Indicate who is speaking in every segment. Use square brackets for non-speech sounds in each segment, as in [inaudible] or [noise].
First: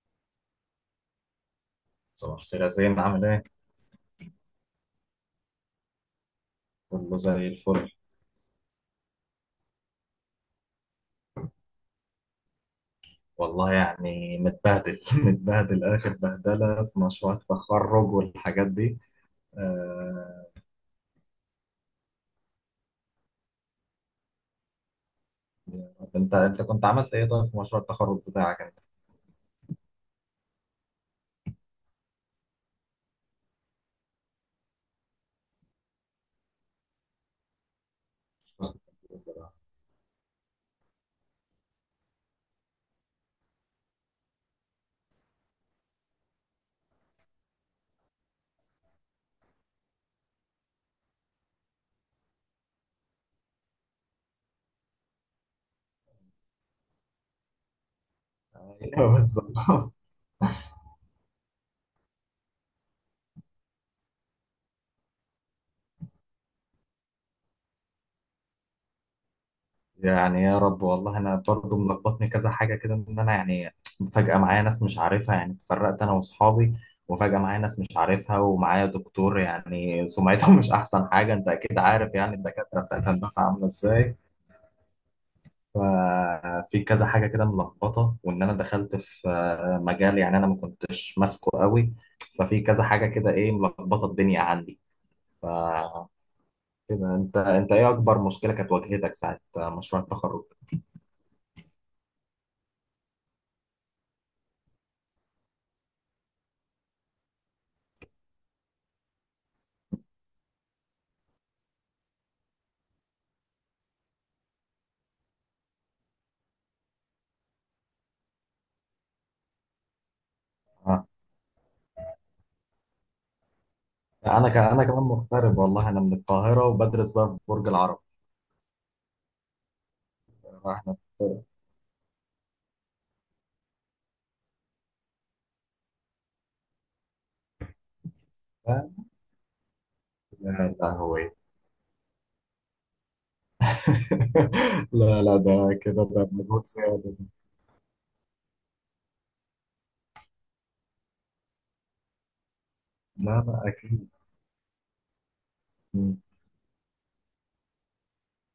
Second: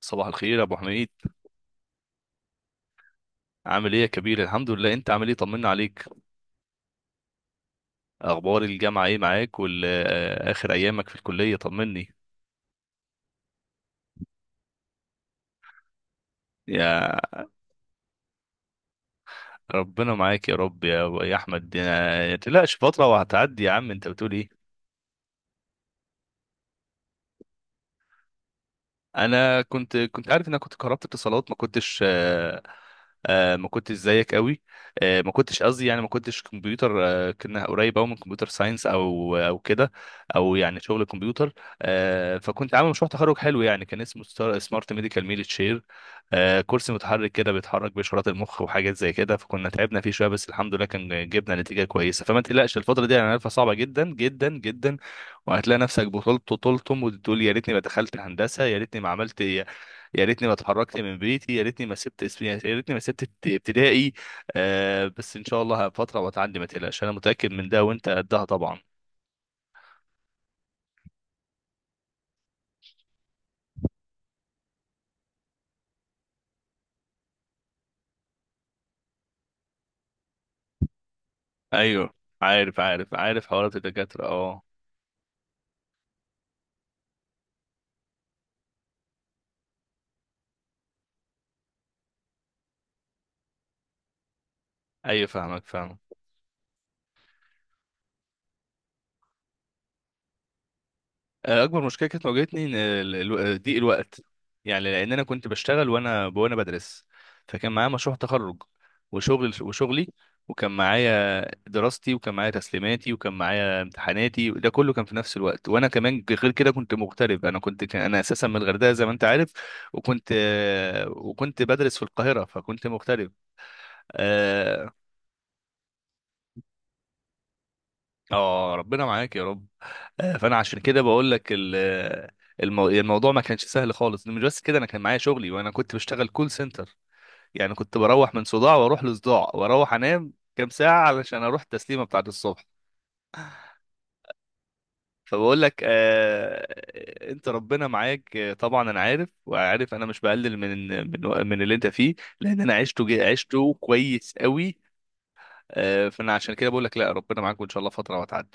Speaker 1: صباح الخير يا ابو حميد.
Speaker 2: صباح الخير يا زين، عامل ايه؟
Speaker 1: عامل ايه يا كبير؟ الحمد لله، انت عامل ايه؟ طمنا عليك.
Speaker 2: كله زي الفل.
Speaker 1: اخبار الجامعه ايه معاك؟ واخر ايامك في الكليه، طمني.
Speaker 2: والله يعني متبهدل [laughs] متبهدل، اخر بهدله في
Speaker 1: يا
Speaker 2: مشروع التخرج والحاجات دي.
Speaker 1: ربنا
Speaker 2: آه...
Speaker 1: معاك يا رب، يا احمد، ما تقلقش، فتره وهتعدي يا عم. انت بتقول ايه؟
Speaker 2: انت كنت عملت ايه طيب في مشروع التخرج بتاعك انت؟
Speaker 1: انا كنت عارف انك كنت كهربت اتصالات. ما كنتش زيك قوي. ما كنتش قصدي، يعني ما كنتش كمبيوتر. كنا قريب قوي من كمبيوتر ساينس، او كده، او يعني شغل كمبيوتر. فكنت عامل مشروع تخرج حلو، يعني كان اسمه سمارت ميديكال ميل تشير. كرسي متحرك كده بيتحرك باشارات المخ وحاجات زي كده، فكنا تعبنا فيه شويه، بس الحمد لله كان جبنا نتيجه كويسه. فما تقلقش، الفتره دي انا عارفها صعبه جدا جدا جدا، وهتلاقي نفسك بطلت طولتم وتقول: يا ريتني ما دخلت هندسه، يا ريتني
Speaker 2: ايوه
Speaker 1: ما عملت،
Speaker 2: بالظبط.
Speaker 1: يا
Speaker 2: [laughs]
Speaker 1: ريتني ما اتحركت من بيتي، يا ريتني ما سبت اسمي، يا ريتني ما سبت ابتدائي. بس ان شاء الله فتره وتعدي، ما تقلقش. انا متاكد من ده، وانت قدها طبعا.
Speaker 2: يعني يا رب، والله انا برضه ملخبطني كذا حاجه كده، ان انا يعني فجاه معايا ناس مش عارفها، يعني اتفرقت انا واصحابي، وفجاه معايا ناس مش عارفها ومعايا دكتور، يعني سمعته مش احسن حاجه، انت اكيد
Speaker 1: ايوه،
Speaker 2: عارف يعني
Speaker 1: عارف
Speaker 2: الدكاتره بتاعت
Speaker 1: عارف
Speaker 2: الهندسه
Speaker 1: عارف،
Speaker 2: عامله
Speaker 1: حوارات
Speaker 2: ازاي.
Speaker 1: الدكاتره اه.
Speaker 2: ففي كذا حاجة كده ملخبطة، وإن أنا دخلت في مجال يعني أنا ما كنتش ماسكه قوي. ففي كذا حاجة كده إيه ملخبطة الدنيا عندي.
Speaker 1: ايوه،
Speaker 2: ف
Speaker 1: فاهمك فاهمك.
Speaker 2: كده أنت إيه أكبر مشكلة كانت واجهتك ساعة مشروع التخرج؟
Speaker 1: اكبر مشكله كانت واجهتني ان ضيق الوقت. يعني لان انا كنت بشتغل وانا بدرس، فكان معايا مشروع تخرج، وشغلي، وكان معايا دراستي، وكان معايا تسليماتي، وكان معايا امتحاناتي، وده كله كان في نفس الوقت. وانا كمان غير كده كنت مغترب، انا كنت كان انا اساسا من الغردقه زي ما انت عارف. وكنت
Speaker 2: آه.
Speaker 1: وكنت بدرس في القاهره، فكنت مغترب.
Speaker 2: أنا
Speaker 1: آه،
Speaker 2: كمان مغترب، والله أنا من القاهرة وبدرس بقى في برج العرب.
Speaker 1: اه ربنا معاك يا رب. فانا عشان
Speaker 2: إحنا
Speaker 1: كده بقول لك الموضوع ما كانش سهل خالص. مش بس كده، انا كان معايا شغلي وانا كنت بشتغل كول سنتر، يعني كنت بروح من صداع
Speaker 2: آه،
Speaker 1: واروح لصداع واروح انام كام
Speaker 2: لا لا
Speaker 1: ساعة
Speaker 2: هو إيه.
Speaker 1: علشان اروح التسليمة بتاعت الصبح.
Speaker 2: [laughs] لا لا،
Speaker 1: فبقول
Speaker 2: ده
Speaker 1: لك
Speaker 2: كده ده مجهود زيادة.
Speaker 1: انت ربنا معاك. طبعا انا عارف وعارف، انا مش بقلل من اللي انت فيه، لان انا عشته
Speaker 2: لا لا
Speaker 1: عشته
Speaker 2: أكيد.
Speaker 1: كويس قوي. فانا عشان كده بقول لك لا، ربنا معاك، وان شاء الله فترة وهتعدي.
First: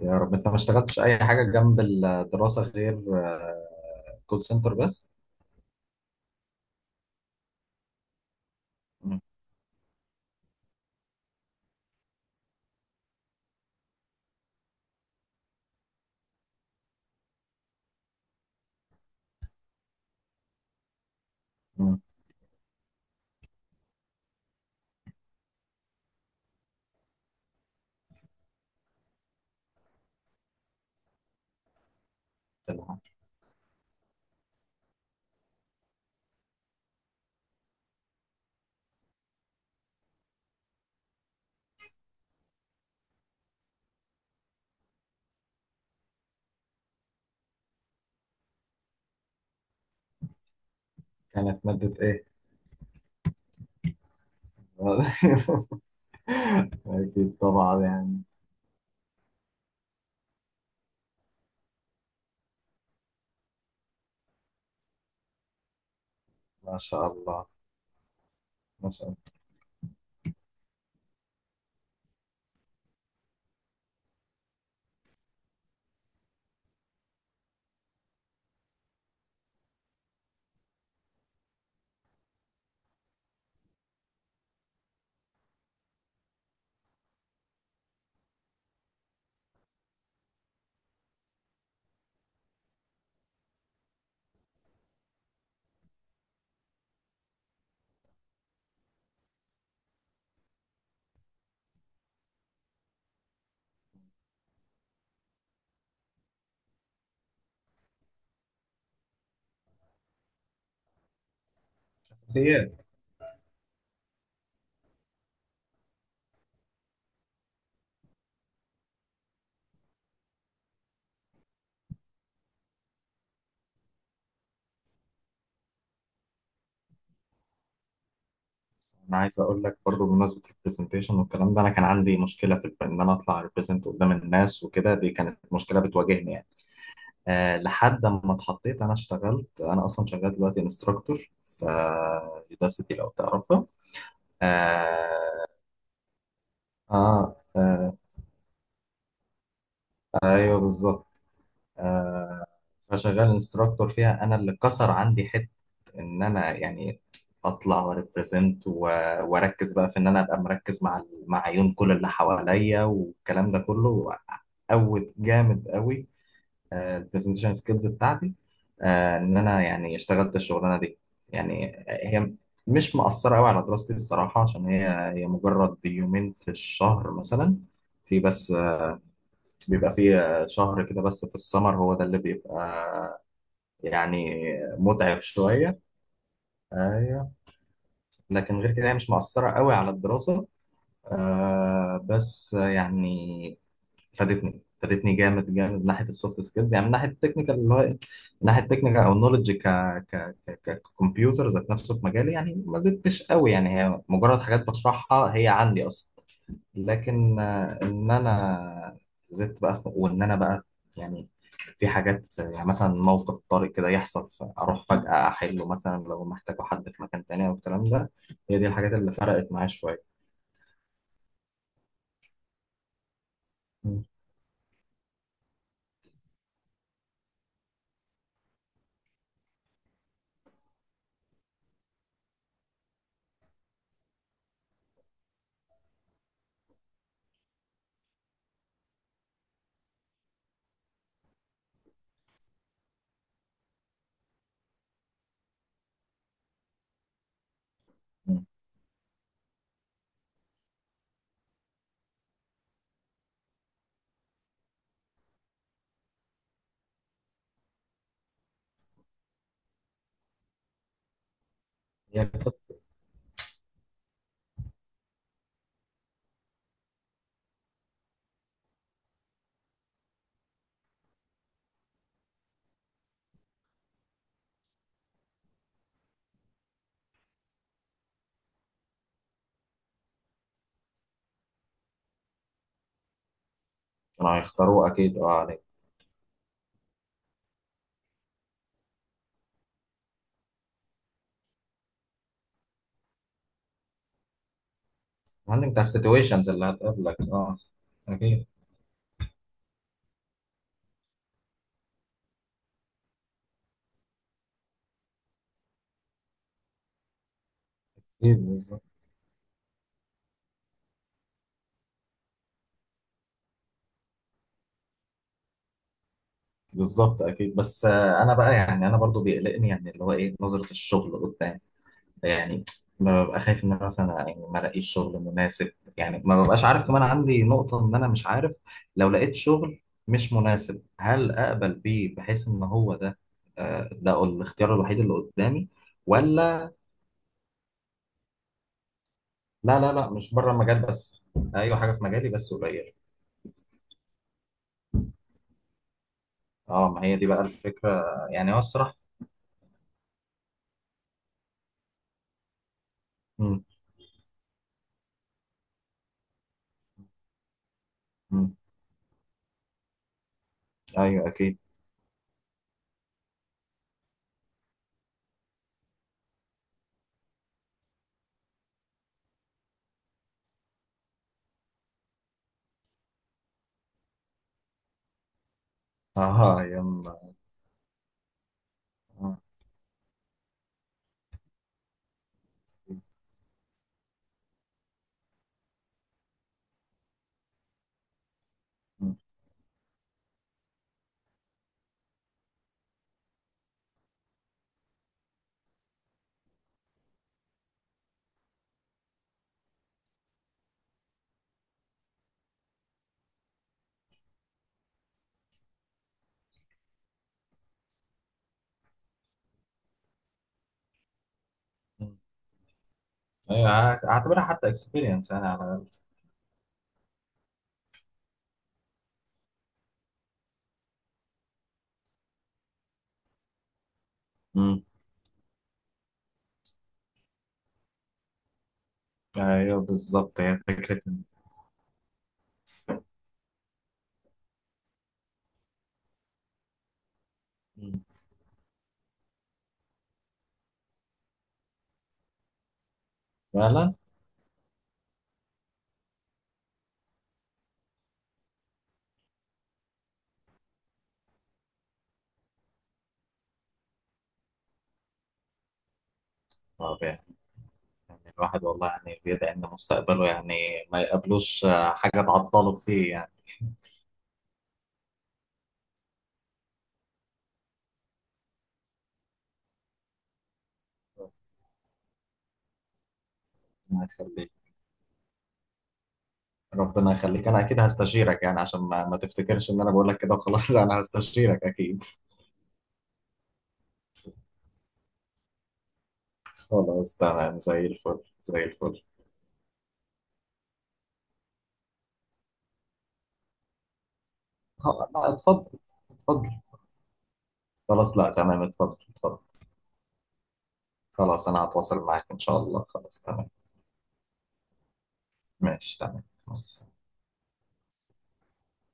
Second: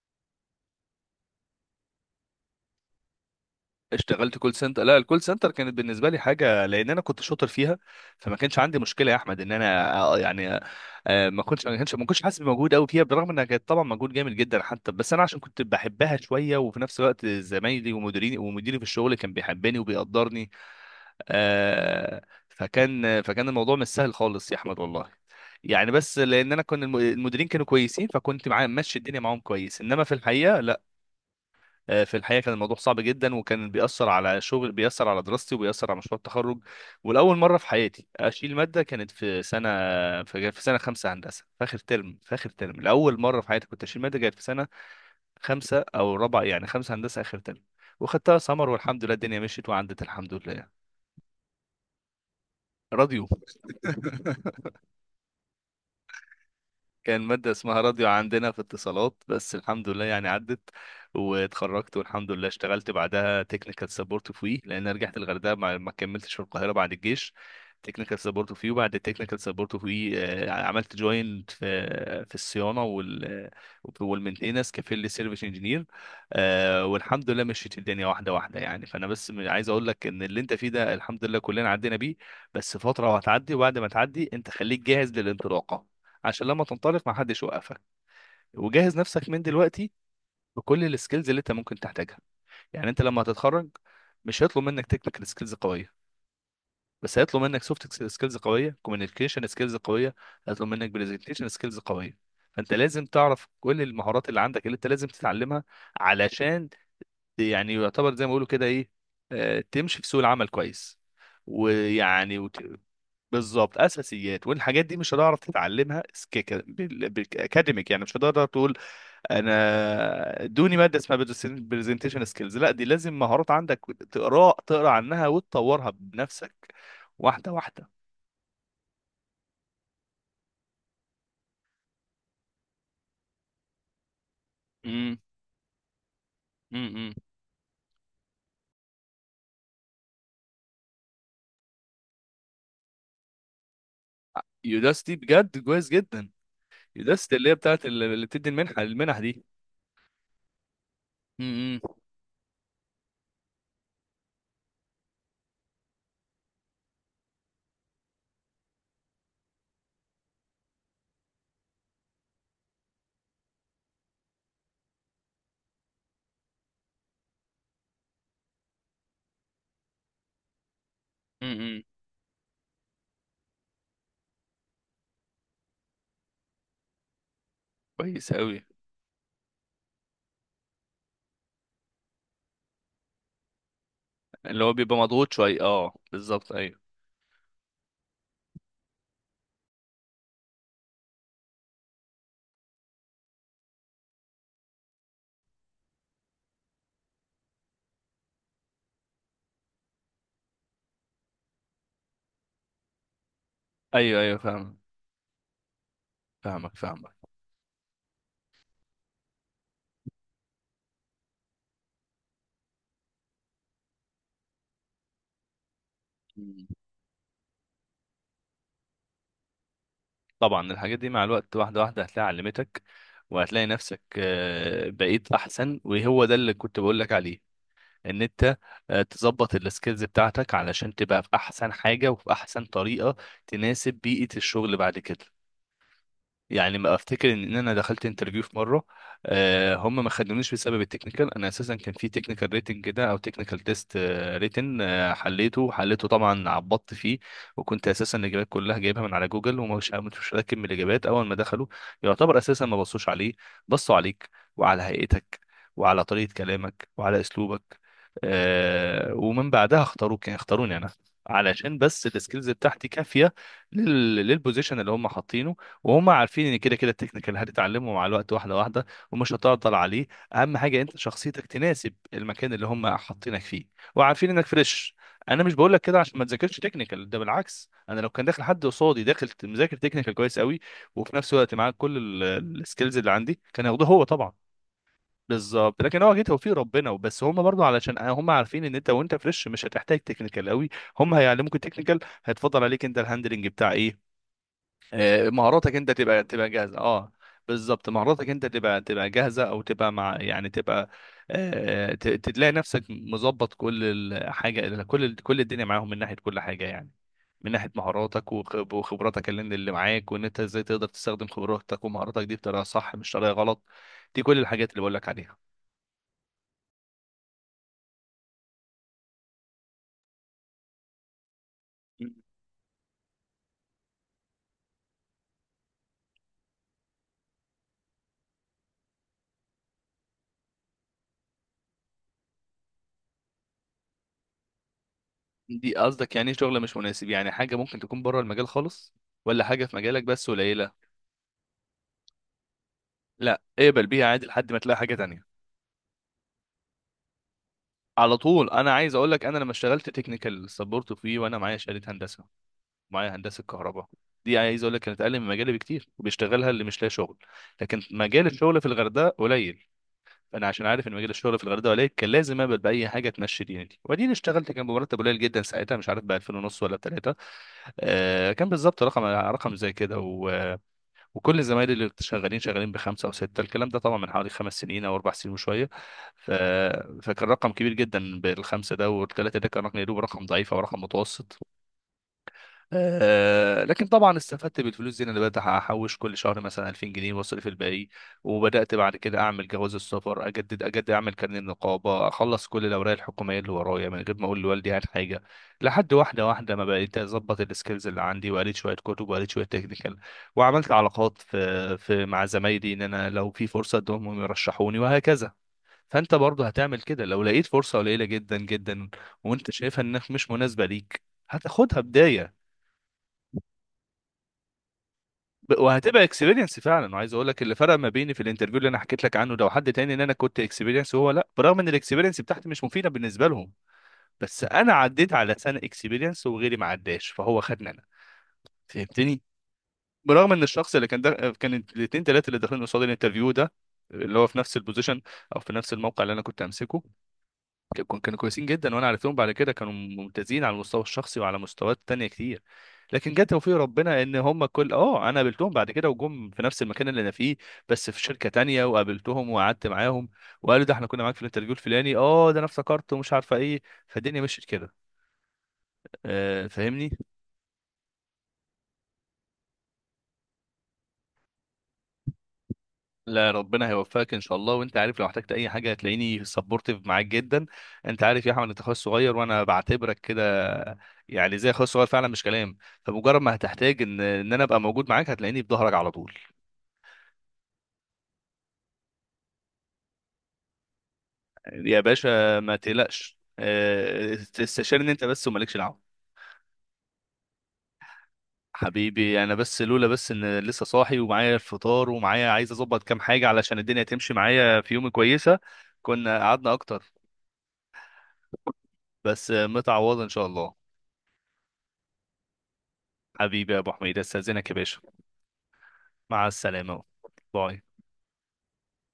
Speaker 2: يا رب، انت ما اشتغلتش اي حاجه جنب الدراسه غير
Speaker 1: اشتغلت
Speaker 2: كول
Speaker 1: كول
Speaker 2: سنتر
Speaker 1: سنتر، لا
Speaker 2: بس؟
Speaker 1: الكول سنتر كانت بالنسبه لي حاجه، لان انا كنت شاطر فيها. فما كانش عندي مشكله يا
Speaker 2: مم.
Speaker 1: احمد ان انا، يعني ما كنتش حاسس بمجهود قوي فيها، بالرغم انها كانت طبعا مجهود جامد جدا حتى. بس انا عشان كنت بحبها شويه، وفي نفس الوقت زمايلي ومديريني ومديري في الشغل كان بيحبني وبيقدرني.
Speaker 2: مم.
Speaker 1: آه، فكان الموضوع مش سهل خالص يا احمد والله. يعني بس لان انا كنت المديرين كانوا كويسين، فكنت معاهم ماشي الدنيا معاهم كويس، انما في الحقيقه لا. في الحقيقه كان الموضوع صعب
Speaker 2: تمام.
Speaker 1: جدا، وكان بيأثر على شغل، بيأثر على دراستي، وبيأثر على مشروع التخرج. ولاول مره في حياتي اشيل ماده كانت في سنه، في سنه خمسه هندسه في اخر ترم، في اخر ترم لاول مره في حياتي كنت اشيل ماده كانت في سنه خمسه او رابعه، يعني خمسه هندسه اخر ترم، وخدتها سمر والحمد لله الدنيا مشيت وعدت الحمد لله.
Speaker 2: كانت ماده ايه؟
Speaker 1: راديو. [laughs]
Speaker 2: [laughs]
Speaker 1: كان
Speaker 2: اكيد
Speaker 1: مادة اسمها
Speaker 2: طبعا
Speaker 1: راديو
Speaker 2: يعني.
Speaker 1: عندنا في اتصالات، بس الحمد لله يعني عدت واتخرجت والحمد لله. اشتغلت بعدها تكنيكال سبورت في وي، لان أنا رجعت الغردقة، ما كملتش في القاهرة
Speaker 2: ما
Speaker 1: بعد
Speaker 2: شاء
Speaker 1: الجيش.
Speaker 2: الله.
Speaker 1: تكنيكال سبورت في وي،
Speaker 2: ما
Speaker 1: وبعد
Speaker 2: شاء الله.
Speaker 1: التكنيكال سبورت في وي عملت جوين في الصيانة والمنتنس كفيل سيرفيس انجينير. والحمد لله مشيت الدنيا واحدة واحدة. يعني فانا بس عايز اقول لك ان اللي انت فيه ده الحمد لله كلنا عدينا بيه. بس فترة وهتعدي، وبعد ما تعدي انت خليك جاهز للانطلاقة، عشان لما تنطلق ما حدش يوقفك. وجهز نفسك من دلوقتي بكل السكيلز اللي انت ممكن تحتاجها. يعني انت لما هتتخرج مش هيطلب منك تكنيكال سكيلز قويه، بس هيطلب منك سوفت سكيلز قويه، كوميونيكيشن سكيلز قويه، هيطلب منك برزنتيشن سكيلز قويه. فانت لازم تعرف كل المهارات اللي عندك اللي انت لازم تتعلمها علشان يعني يعتبر زي ما بيقولوا كده ايه، تمشي في سوق العمل كويس ويعني
Speaker 2: اساسيات.
Speaker 1: بالظبط، اساسيات. والحاجات دي مش هتعرف تتعلمها سكيك بالاكاديميك، يعني مش هتقدر تقول انا دوني ماده اسمها برزنتيشن سكيلز. لا، دي لازم مهارات عندك تقرا تقرا عنها وتطورها بنفسك واحده واحده.
Speaker 2: انا عايز اقول لك برضو بمناسبه البرزنتيشن والكلام ده، انا كان عندي مشكله في ان انا اطلع ريبريزنت قدام الناس وكده، دي
Speaker 1: امم.
Speaker 2: كانت مشكله بتواجهني يعني.
Speaker 1: امم.
Speaker 2: أه، لحد ما اتحطيت، انا اشتغلت، انا اصلا شغال دلوقتي انستراكتور في يوداسيتي لو تعرفها.
Speaker 1: يوداستي
Speaker 2: آه
Speaker 1: بجد كويس جدا. يوداستي
Speaker 2: آه
Speaker 1: اللي هي بتاعت
Speaker 2: آه،
Speaker 1: اللي بتدي المنح دي.
Speaker 2: ايوه بالظبط.
Speaker 1: امم.
Speaker 2: آه فشغال انستراكتور فيها، انا اللي كسر عندي حته ان انا يعني اطلع وريبريزنت واركز بقى في ان انا ابقى مركز مع مع عيون كل اللي حواليا والكلام ده كله، قوت جامد قوي البرزنتيشن سكيلز بتاعتي. ان انا يعني اشتغلت الشغلانه دي،
Speaker 1: امم.
Speaker 2: يعني هي مش مأثره قوي على دراستي الصراحه، عشان هي مجرد يومين في الشهر مثلا، في
Speaker 1: كويس
Speaker 2: بس
Speaker 1: قوي.
Speaker 2: بيبقى فيه شهر كده بس في السمر هو ده اللي بيبقى يعني
Speaker 1: اللي هو بيبقى
Speaker 2: متعب
Speaker 1: مضغوط شويه
Speaker 2: شوية.
Speaker 1: اه، بالظبط ايوه.
Speaker 2: ايوه، لكن غير كده هي مش مؤثرة قوي على الدراسة. آه بس يعني فادتني فادتني جامد جامد من ناحية السوفت سكيلز، يعني من ناحية التكنيكال اللي هو إيه؟ من ناحية التكنيكال او النولج ك ك ك ككمبيوتر ذات نفسه في مجالي، يعني ما زدتش قوي، يعني هي
Speaker 1: ايوه ايوه،
Speaker 2: مجرد حاجات
Speaker 1: فاهم.
Speaker 2: بشرحها هي عندي اصلا.
Speaker 1: فاهمك فاهمك.
Speaker 2: لكن ان انا زدت بقى وان انا بقى يعني في حاجات، يعني مثلا موقف طارئ كده يحصل اروح فجأة احله، مثلا لو محتاجه
Speaker 1: مم.
Speaker 2: حد في مكان تاني او الكلام ده. هي دي الحاجات اللي فرقت معايا شوية.
Speaker 1: طبعا الحاجات دي مع الوقت واحده واحده هتلاقي علمتك، وهتلاقي نفسك
Speaker 2: مم.
Speaker 1: بقيت احسن، وهو ده اللي كنت بقول لك عليه. ان انت تظبط السكيلز بتاعتك علشان تبقى في احسن حاجه وفي احسن طريقه تناسب بيئه الشغل بعد كده. يعني ما افتكر ان إن انا دخلت انترفيو في مره هم ما خدونيش بسبب التكنيكال. انا اساسا كان في تكنيكال ريتنج كده او تكنيكال تيست ريتن، حليته حليته طبعا، عبطت فيه. وكنت اساسا
Speaker 2: مم.
Speaker 1: الاجابات كلها جايبها من على جوجل، ومش مش راكب من الاجابات. اول ما دخلوا، يعتبر اساسا ما بصوش عليه، بصوا عليك وعلى هيئتك وعلى طريقه كلامك وعلى اسلوبك. ومن بعدها اختاروك، يعني اختاروني انا، علشان بس
Speaker 2: هي
Speaker 1: السكيلز
Speaker 2: القط-
Speaker 1: بتاعتي كافيه للبوزيشن اللي هم حاطينه. وهم عارفين ان كده كده التكنيكال هتتعلمه مع الوقت واحده واحده، ومش هتعطل عليه. اهم حاجه انت شخصيتك تناسب المكان اللي هم حاطينك فيه، وعارفين انك فريش. انا مش بقول لك كده عشان ما تذاكرش تكنيكال، ده بالعكس، انا لو كان داخل حد قصادي داخل مذاكر تكنيكال كويس قوي، وفي نفس الوقت معاه كل السكيلز اللي عندي، كان هياخده هو طبعا.
Speaker 2: أنا هيختاروه اكيد اه عليك.
Speaker 1: بالظبط، لكن هو اكيد توفيق ربنا وبس. هم برضو علشان هم عارفين ان انت وانت فريش مش هتحتاج تكنيكال قوي، هم هيعلموك التكنيكال. هيتفضل عليك انت الهاندلنج بتاع ايه،
Speaker 2: عندك
Speaker 1: مهاراتك
Speaker 2: بتاع
Speaker 1: انت
Speaker 2: السيتويشنز
Speaker 1: تبقى
Speaker 2: اللي
Speaker 1: جاهزه اه.
Speaker 2: هتقابلك اه.
Speaker 1: بالظبط، مهاراتك انت
Speaker 2: أكيد.
Speaker 1: تبقى جاهزه، او تبقى مع يعني تبقى تلاقي نفسك مظبط كل الحاجه، كل الدنيا معاهم من ناحيه كل حاجه. يعني من ناحيه مهاراتك
Speaker 2: اكيد بالظبط.
Speaker 1: وخبراتك اللي معاك، وان انت ازاي تقدر تستخدم خبراتك ومهاراتك دي بطريقه صح مش طريقه غلط. دي كل الحاجات اللي بقول لك عليها.
Speaker 2: بالظبط اكيد، بس انا بقى يعني، انا برضو بيقلقني، يعني اللي هو ايه نظرة الشغل قدام يعني. ما ببقى خايف ان انا مثلا يعني ما الاقيش شغل مناسب. يعني ما ببقاش عارف، كمان عندي نقطة ان انا مش عارف لو لقيت شغل مش مناسب، هل اقبل بيه، بحيث ان هو ده ده الاختيار الوحيد اللي قدامي.
Speaker 1: دي قصدك يعني ايه، شغل
Speaker 2: ولا
Speaker 1: مش مناسب؟ يعني حاجه ممكن تكون بره المجال خالص، ولا حاجه في
Speaker 2: لا لا
Speaker 1: مجالك
Speaker 2: لا،
Speaker 1: بس
Speaker 2: مش بره
Speaker 1: قليله؟
Speaker 2: المجال بس. ايوه، حاجة في مجالي بس قليل.
Speaker 1: لا، اقبل بيها عادي لحد ما تلاقي حاجه تانية.
Speaker 2: اه، ما هي دي بقى الفكرة.
Speaker 1: على طول
Speaker 2: يعني هو
Speaker 1: انا عايز
Speaker 2: الصراحة.
Speaker 1: اقول لك: انا لما اشتغلت تكنيكال سبورت فيه وانا معايا شهاده هندسه، معايا هندسه
Speaker 2: مم.
Speaker 1: كهرباء، دي عايز اقول لك كانت اقل من مجالي بكتير، وبيشتغلها اللي مش لاقي شغل. لكن مجال
Speaker 2: مم.
Speaker 1: الشغل في الغردقه قليل. انا عشان عارف ان مجال
Speaker 2: ايوه
Speaker 1: الشغل في
Speaker 2: اكيد.
Speaker 1: الغردقه قليل كان لازم اقبل باي حاجه تمشي دينتي. وبعدين اشتغلت، كان بمرتب قليل جدا ساعتها، مش عارف ب 2000 ونص ولا ب 3. آه كان بالظبط رقم رقم زي كده. وكل زمايلي اللي شغالين بخمسه او سته، الكلام ده طبعا من حوالي 5 سنين او 4 سنين وشويه. ف...
Speaker 2: اه يما.
Speaker 1: فكان رقم كبير جدا، بالخمسه ده والثلاثه
Speaker 2: آه،
Speaker 1: ده كان رقم، يا دوب رقم ضعيف او رقم متوسط. آه لكن طبعا استفدت بالفلوس دي، إن انا بدات احوش كل شهر مثلا 2000 جنيه واصرف الباقي. وبدات بعد
Speaker 2: مم،
Speaker 1: كده اعمل جواز السفر، اجدد اجدد، اعمل كارنيه النقابه، اخلص كل الاوراق الحكوميه اللي ورايا من غير ما اقول لوالدي عن حاجه. لحد واحده واحده ما بقيت اظبط السكيلز اللي عندي، وقريت شويه كتب، وقريت شويه تكنيكال، وعملت علاقات في مع زمايلي ان انا لو في فرصه ادهم يرشحوني، وهكذا. فانت برضه هتعمل كده، لو لقيت فرصه قليله جدا جدا وانت شايفها انك مش مناسبه ليك هتاخدها
Speaker 2: مم.
Speaker 1: بدايه.
Speaker 2: ايوه، هعتبرها حتى اكسبيرينس يعني على
Speaker 1: وهتبقى اكسبيرينس فعلا. وعايز اقول لك اللي فرق ما بيني في الانترفيو اللي انا حكيت لك عنه ده وحد تاني، ان انا كنت اكسبيرينس وهو لا، برغم ان الاكسبيرينس بتاعتي مش مفيده بالنسبه لهم. بس انا
Speaker 2: الاقل.
Speaker 1: عديت على سنه اكسبيرينس وغيري ما عداش، فهو خدني انا. فهمتني؟
Speaker 2: ايوه
Speaker 1: برغم
Speaker 2: بالظبط،
Speaker 1: ان
Speaker 2: هي
Speaker 1: الشخص اللي
Speaker 2: فكره
Speaker 1: كان
Speaker 2: إن.
Speaker 1: ده كان الاثنين ثلاثه اللي داخلين قصاد الانترفيو ده، اللي هو في نفس البوزيشن او في نفس الموقع اللي انا كنت امسكه،
Speaker 2: مم.
Speaker 1: كانوا كويسين جدا، وانا عرفتهم بعد كده كانوا ممتازين على المستوى الشخصي وعلى مستويات تانية كتير. لكن جه توفيق
Speaker 2: فعلا.
Speaker 1: ربنا ان هم كل اه انا قابلتهم بعد كده وجم في نفس المكان اللي انا فيه، بس في شركة تانية. وقابلتهم وقعدت معاهم، وقالوا ده احنا كنا معاك في الانترفيو الفلاني، اه ده انا افتكرت ومش عارفه ايه. فالدنيا مشيت كده. آه، فاهمني؟
Speaker 2: طب يعني، يعني الواحد والله يعني بيدعي ان مستقبله، يعني ما يقابلوش حاجه تعطله فيه
Speaker 1: لا،
Speaker 2: يعني.
Speaker 1: ربنا هيوفقك ان شاء الله. وانت عارف لو احتجت اي حاجه هتلاقيني سبورتيف معاك جدا. انت عارف يا احمد، انت اخويا الصغير وانا بعتبرك كده، يعني زي اخويا الصغير فعلا مش كلام. فمجرد ما هتحتاج ان
Speaker 2: ربنا
Speaker 1: انا
Speaker 2: يخليك،
Speaker 1: ابقى موجود معاك هتلاقيني في ظهرك على طول.
Speaker 2: ربنا يخليك، انا اكيد هستشيرك، يعني عشان ما تفتكرش ان انا بقول لك كده وخلاص. [laughs] لا، انا هستشيرك
Speaker 1: يا
Speaker 2: اكيد.
Speaker 1: باشا ما تقلقش. استشيرني انت بس، ومالكش دعوه.
Speaker 2: [laughs] خلاص تمام، زي الفل زي الفل.
Speaker 1: حبيبي، انا بس لولا بس ان لسه صاحي ومعايا الفطار ومعايا عايز اظبط كام حاجه علشان الدنيا تمشي معايا في يوم
Speaker 2: آه، لا
Speaker 1: كويسه،
Speaker 2: اتفضل.
Speaker 1: كنا
Speaker 2: اتفضل.
Speaker 1: قعدنا اكتر.
Speaker 2: خلاص لا، تمام، اتفضل
Speaker 1: بس
Speaker 2: اتفضل.
Speaker 1: متعوضه ان شاء الله.
Speaker 2: خلاص، انا هتواصل معاك ان شاء الله، خلاص تمام.
Speaker 1: حبيبي يا ابو حميد، استاذنك يا باشا.
Speaker 2: ماشي تمام،
Speaker 1: مع
Speaker 2: مع
Speaker 1: السلامة.
Speaker 2: السلامة.
Speaker 1: باي.